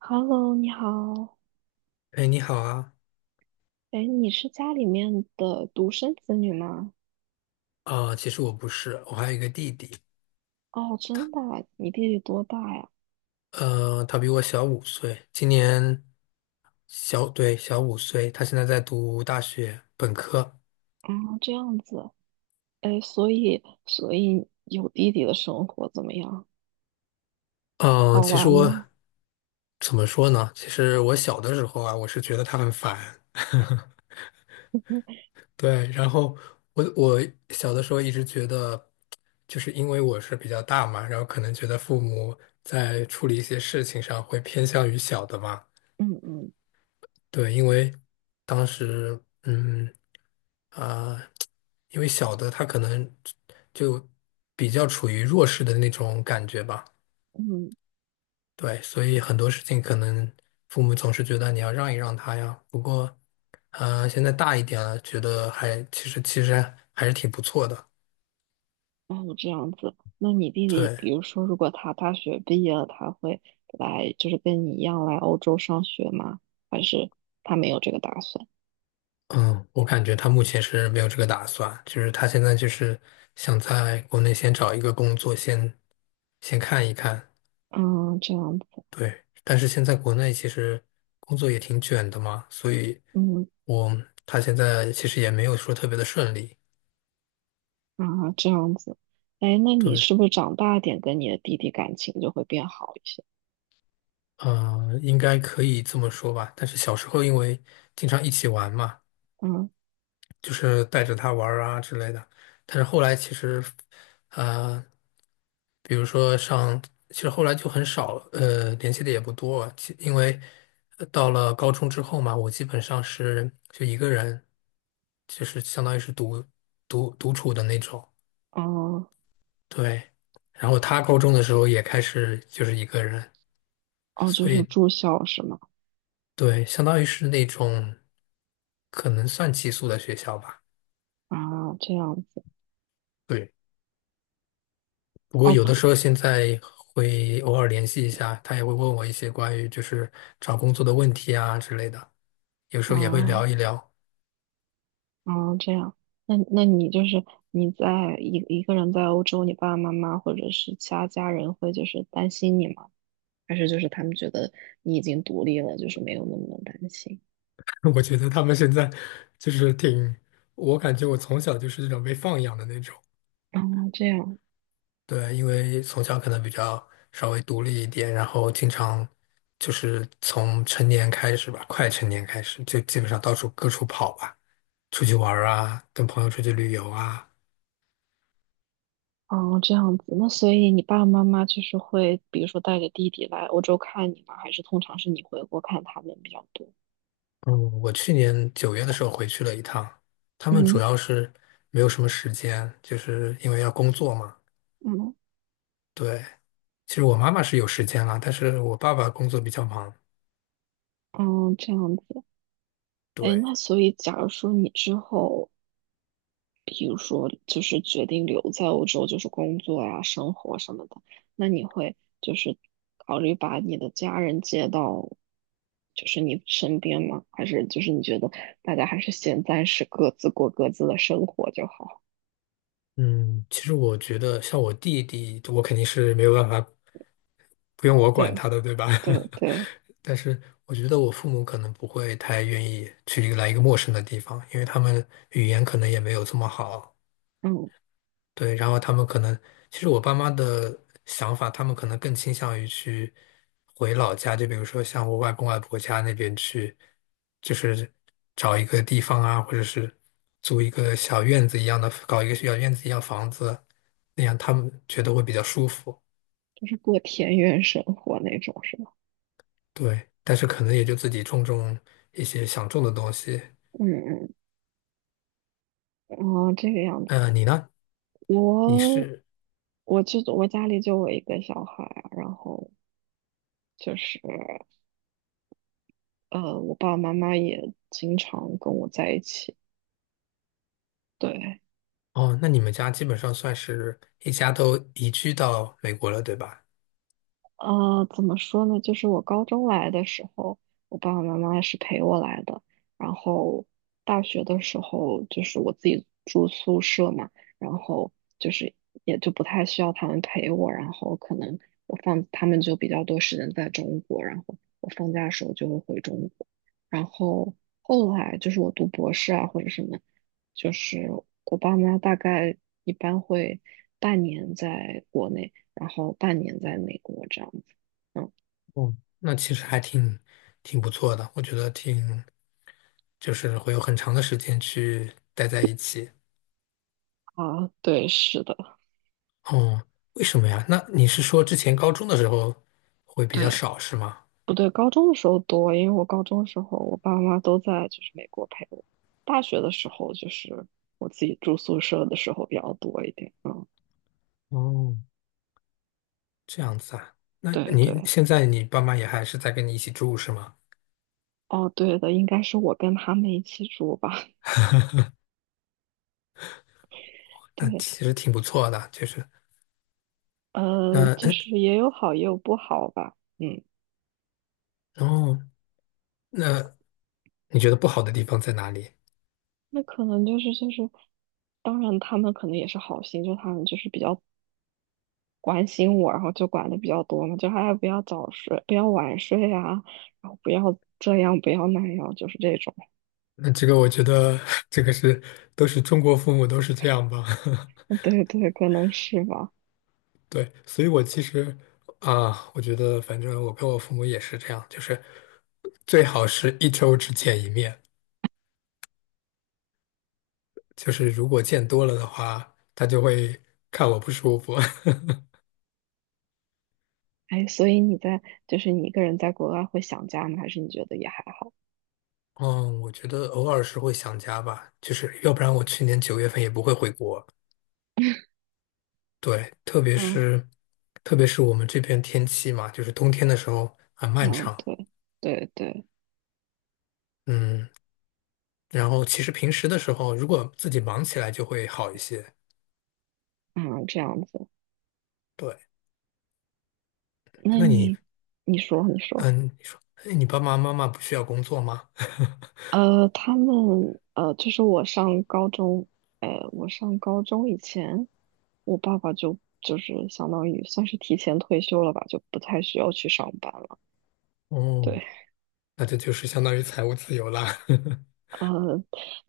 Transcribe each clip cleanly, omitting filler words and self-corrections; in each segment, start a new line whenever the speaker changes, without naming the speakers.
Hello，你好。
哎，你好啊！
哎，你是家里面的独生子女吗？
其实我不是，我还有一个弟弟。
哦，真的啊你弟弟多大呀？
他比我小五岁。今年小，对，小五岁，他现在在读大学本科。
啊，这样子。哎，所以，所以有弟弟的生活怎么样？
嗯、
好
其实
玩
我
吗？
怎么说呢？其实我小的时候啊，我是觉得他很烦。对，然后我小的时候一直觉得，就是因为我是比较大嘛，然后可能觉得父母在处理一些事情上会偏向于小的嘛。
嗯嗯
对，因为当时，嗯，啊、因为小的他可能就比较处于弱势的那种感觉吧。
嗯，
对，所以很多事情可能父母总是觉得你要让一让他呀。不过，现在大一点了，觉得其实还是挺不错的。
哦，这样子。那你弟弟，
对，
比如说，如果他大学毕业了，他会来，就是跟你一样来欧洲上学吗？还是他没有这个打算？
嗯，我感觉他目前是没有这个打算，就是他现在就是想在国内先找一个工作，先看一看。
嗯，这样子。
对，但是现在国内其实工作也挺卷的嘛，所以
嗯。
我他现在其实也没有说特别的顺利。
啊，这样子，哎，那你
对，
是不是长大点跟你的弟弟感情就会变好一些？
嗯、应该可以这么说吧。但是小时候因为经常一起玩嘛，
嗯，
就是带着他玩儿啊之类的。但是后来其实，呃，比如说上，其实后来就很少，联系的也不多啊。因为到了高中之后嘛，我基本上是就一个人，就是相当于是独处的那种。
哦，
对。然后他高中的时候也开始就是一个人，
哦，就
所
是
以
住校是吗？
对，相当于是那种可能算寄宿的学校吧。
啊，这样子，
对。不过
哦
有的
不，
时候现在会偶尔联系一下，他也会问我一些关于就是找工作的问题啊之类的，有时候也会聊
啊，
一聊。
啊，这样，那你就是你在一个人在欧洲，你爸爸妈妈或者是其他家人会就是担心你吗？还是就是他们觉得你已经独立了，就是没有那么的担心？
我觉得他们现在就是挺，我感觉我从小就是这种被放养的那种。
哦，这样。
对，因为从小可能比较稍微独立一点，然后经常就是从成年开始吧，快成年开始就基本上到处各处跑吧，出去玩儿啊，跟朋友出去旅游啊。
哦，这样子，那所以你爸爸妈妈就是会，比如说带着弟弟来欧洲看你吗？还是通常是你回国看他们比较多？
嗯，我去年九月的时候回去了一趟，他们主
嗯
要是没有什么时间，就是因为要工作嘛。
嗯
对，其实我妈妈是有时间啦，但是我爸爸工作比较忙。
嗯，这样子。哎，
对，
那所以假如说你之后，比如说就是决定留在欧洲，就是工作呀、生活什么的，那你会就是考虑把你的家人接到就是你身边吗？还是就是你觉得大家还是先暂时各自过各自的生活就好？
嗯，其实我觉得像我弟弟，我肯定是没有办法，不用我管
对
他的，对吧？
对对。
但是我觉得我父母可能不会太愿意去一个来一个陌生的地方，因为他们语言可能也没有这么好。
嗯，
对，然后他们可能，其实我爸妈的想法，他们可能更倾向于去回老家，就比如说像我外公外婆家那边去，就是找一个地方啊，或者是租一个小院子一样的，搞一个小院子一样房子，那样他们觉得会比较舒服。
就是过田园生活那种是吧？
对，但是可能也就自己种种一些想种的东西。
嗯嗯，哦，这个样子，
你呢？你
我
是，
我就我家里就我一个小孩啊然后就是呃，我爸爸妈妈也经常跟我在一起，对，
哦，那你们家基本上算是一家都移居到美国了，对吧？
呃，怎么说呢？就是我高中来的时候，我爸爸妈妈是陪我来的。然后大学的时候，就是我自己住宿舍嘛，然后就是也就不太需要他们陪我。然后可能我放他们就比较多时间在中国，然后我放假的时候就会回中国。然后后来就是我读博士啊或者什么，就是我爸妈大概一般会半年在国内。然后半年在美国这样子。嗯，
哦，那其实还挺不错的，我觉得就是会有很长的时间去待在一起。
啊，对，是的，
哦，为什么呀？那你是说之前高中的时候会比较
对，
少是吗？
不对，高中的时候多，因为我高中的时候我爸妈都在就是美国陪我，大学的时候就是我自己住宿舍的时候比较多一点，嗯，
哦，这样子啊。那
对
你
对，
现在你爸妈也还是在跟你一起住是吗？
哦，对的，应该是我跟他们一起住吧，
那
对，
其实挺不错的。就是
呃，
那
就
嗯，
是也有好也有不好吧，嗯，
哦，那你觉得不好的地方在哪里？
那可能就是就是，当然他们可能也是好心，就他们就是比较关心我，然后就管的比较多嘛，就哎不要早睡，不要晚睡啊，然后不要这样，不要那样，就是这种。
那这个我觉得 这个是都是中国父母都是这样吧。
对对，可能是吧。
对，所以我其实啊，我觉得反正我跟我父母也是这样，就是最好是一周只见一面，就是如果见多了的话，他就会看我不舒服。
哎，所以你在就是你一个人在国外会想家吗？还是你觉得也还好？
嗯，我觉得偶尔是会想家吧，就是要不然我去年9月份也不会回国。对，特别
嗯
是特别是我们这边天气嘛，就是冬天的时候很漫
嗯，
长。
对对对，
嗯，然后其实平时的时候，如果自己忙起来就会好一些。
嗯，这样子。
对，
那
那你？
你你说你说。
嗯，你说，哎，你爸爸妈妈不需要工作吗？
呃，他们呃，就是我上高中，呃，我上高中以前，我爸爸就是相当于算是提前退休了吧，就不太需要去上班了。
哦，
对，
那这就是相当于财务自由啦。
呃，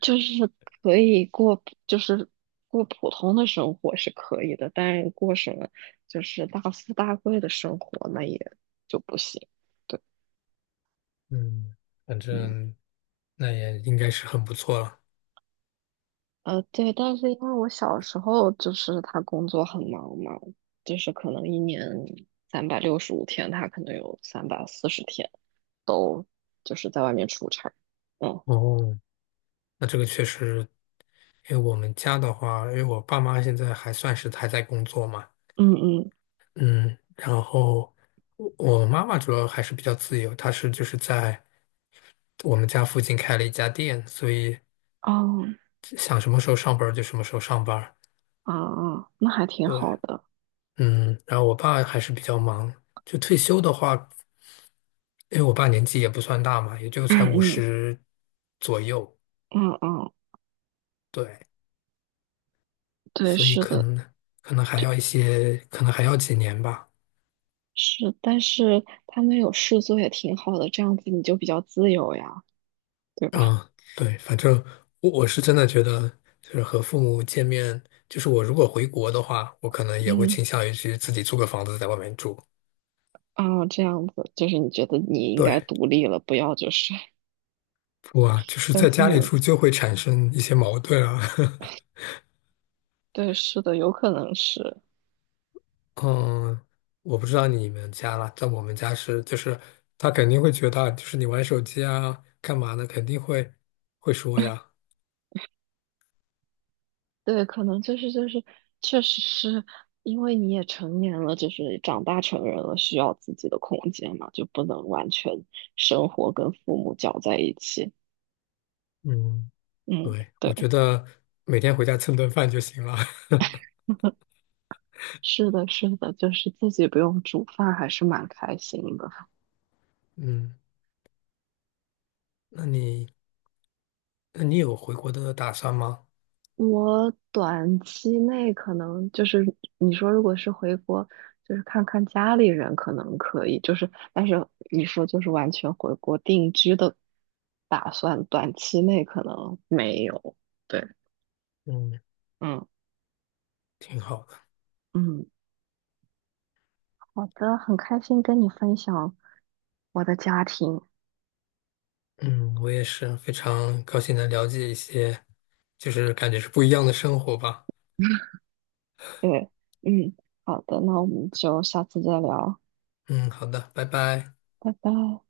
就是可以过，就是过普通的生活是可以的，但是过什么就是大富大贵的生活那也就不行。对，
嗯，反
嗯。
正那也应该是很不错了。
呃，对，但是因为我小时候就是他工作很忙嘛，就是可能一年365天，他可能有340天都就是在外面出差。嗯
哦，那这个确实，因为我们家的话，因为我爸妈现在还算是还在工作嘛。
嗯嗯，
嗯，然后我妈妈主要还是比较自由，她就是在我们家附近开了一家店，所以
哦
想什么时候上班儿就什么时候上班儿。
啊啊，那还挺
对。
好的。
嗯，然后我爸还是比较忙，就退休的话，因为我爸年纪也不算大嘛，也就才
嗯
五
嗯
十左右。
嗯嗯，
对，
对，
所以
是
可
的，
能可能还要一些，可能还要几年吧。
是，但是他们有事做也挺好的，这样子你就比较自由呀，对吧？
嗯，对，反正我是真的觉得，就是和父母见面，就是我如果回国的话，我可能也会
嗯
倾向于去自己租个房子在外面住。
啊，这样子就是你觉得你应该
对，
独立了，不要就是
不啊，就 是
跟
在
父
家里
母
住就会产生一些矛盾啊。
对，是的，有可能是，
嗯，我不知道你们家啦，在我们家是，就是他肯定会觉得，就是你玩手机啊，干嘛呢？肯定会说呀。
对，可能就是就是，确实是因为你也成年了，就是长大成人了，需要自己的空间嘛，就不能完全生活跟父母搅在一起。
嗯，
嗯，
对，我
对，
觉得每天回家蹭顿饭就行了。
是的，是的，就是自己不用煮饭，还是蛮开心的。
嗯，那你那你有回国的打算吗？
我短期内可能就是你说，如果是回国，就是看看家里人，可能可以。就是，但是你说就是完全回国定居的打算，短期内可能没有。对，
嗯，
嗯
挺好的。
嗯，好的，很开心跟你分享我的家庭。
嗯，我也是非常高兴能了解一些，就是感觉是不一样的生活吧。
对，嗯，好的，那我们就下次再聊，
嗯，好的，拜拜。
拜拜。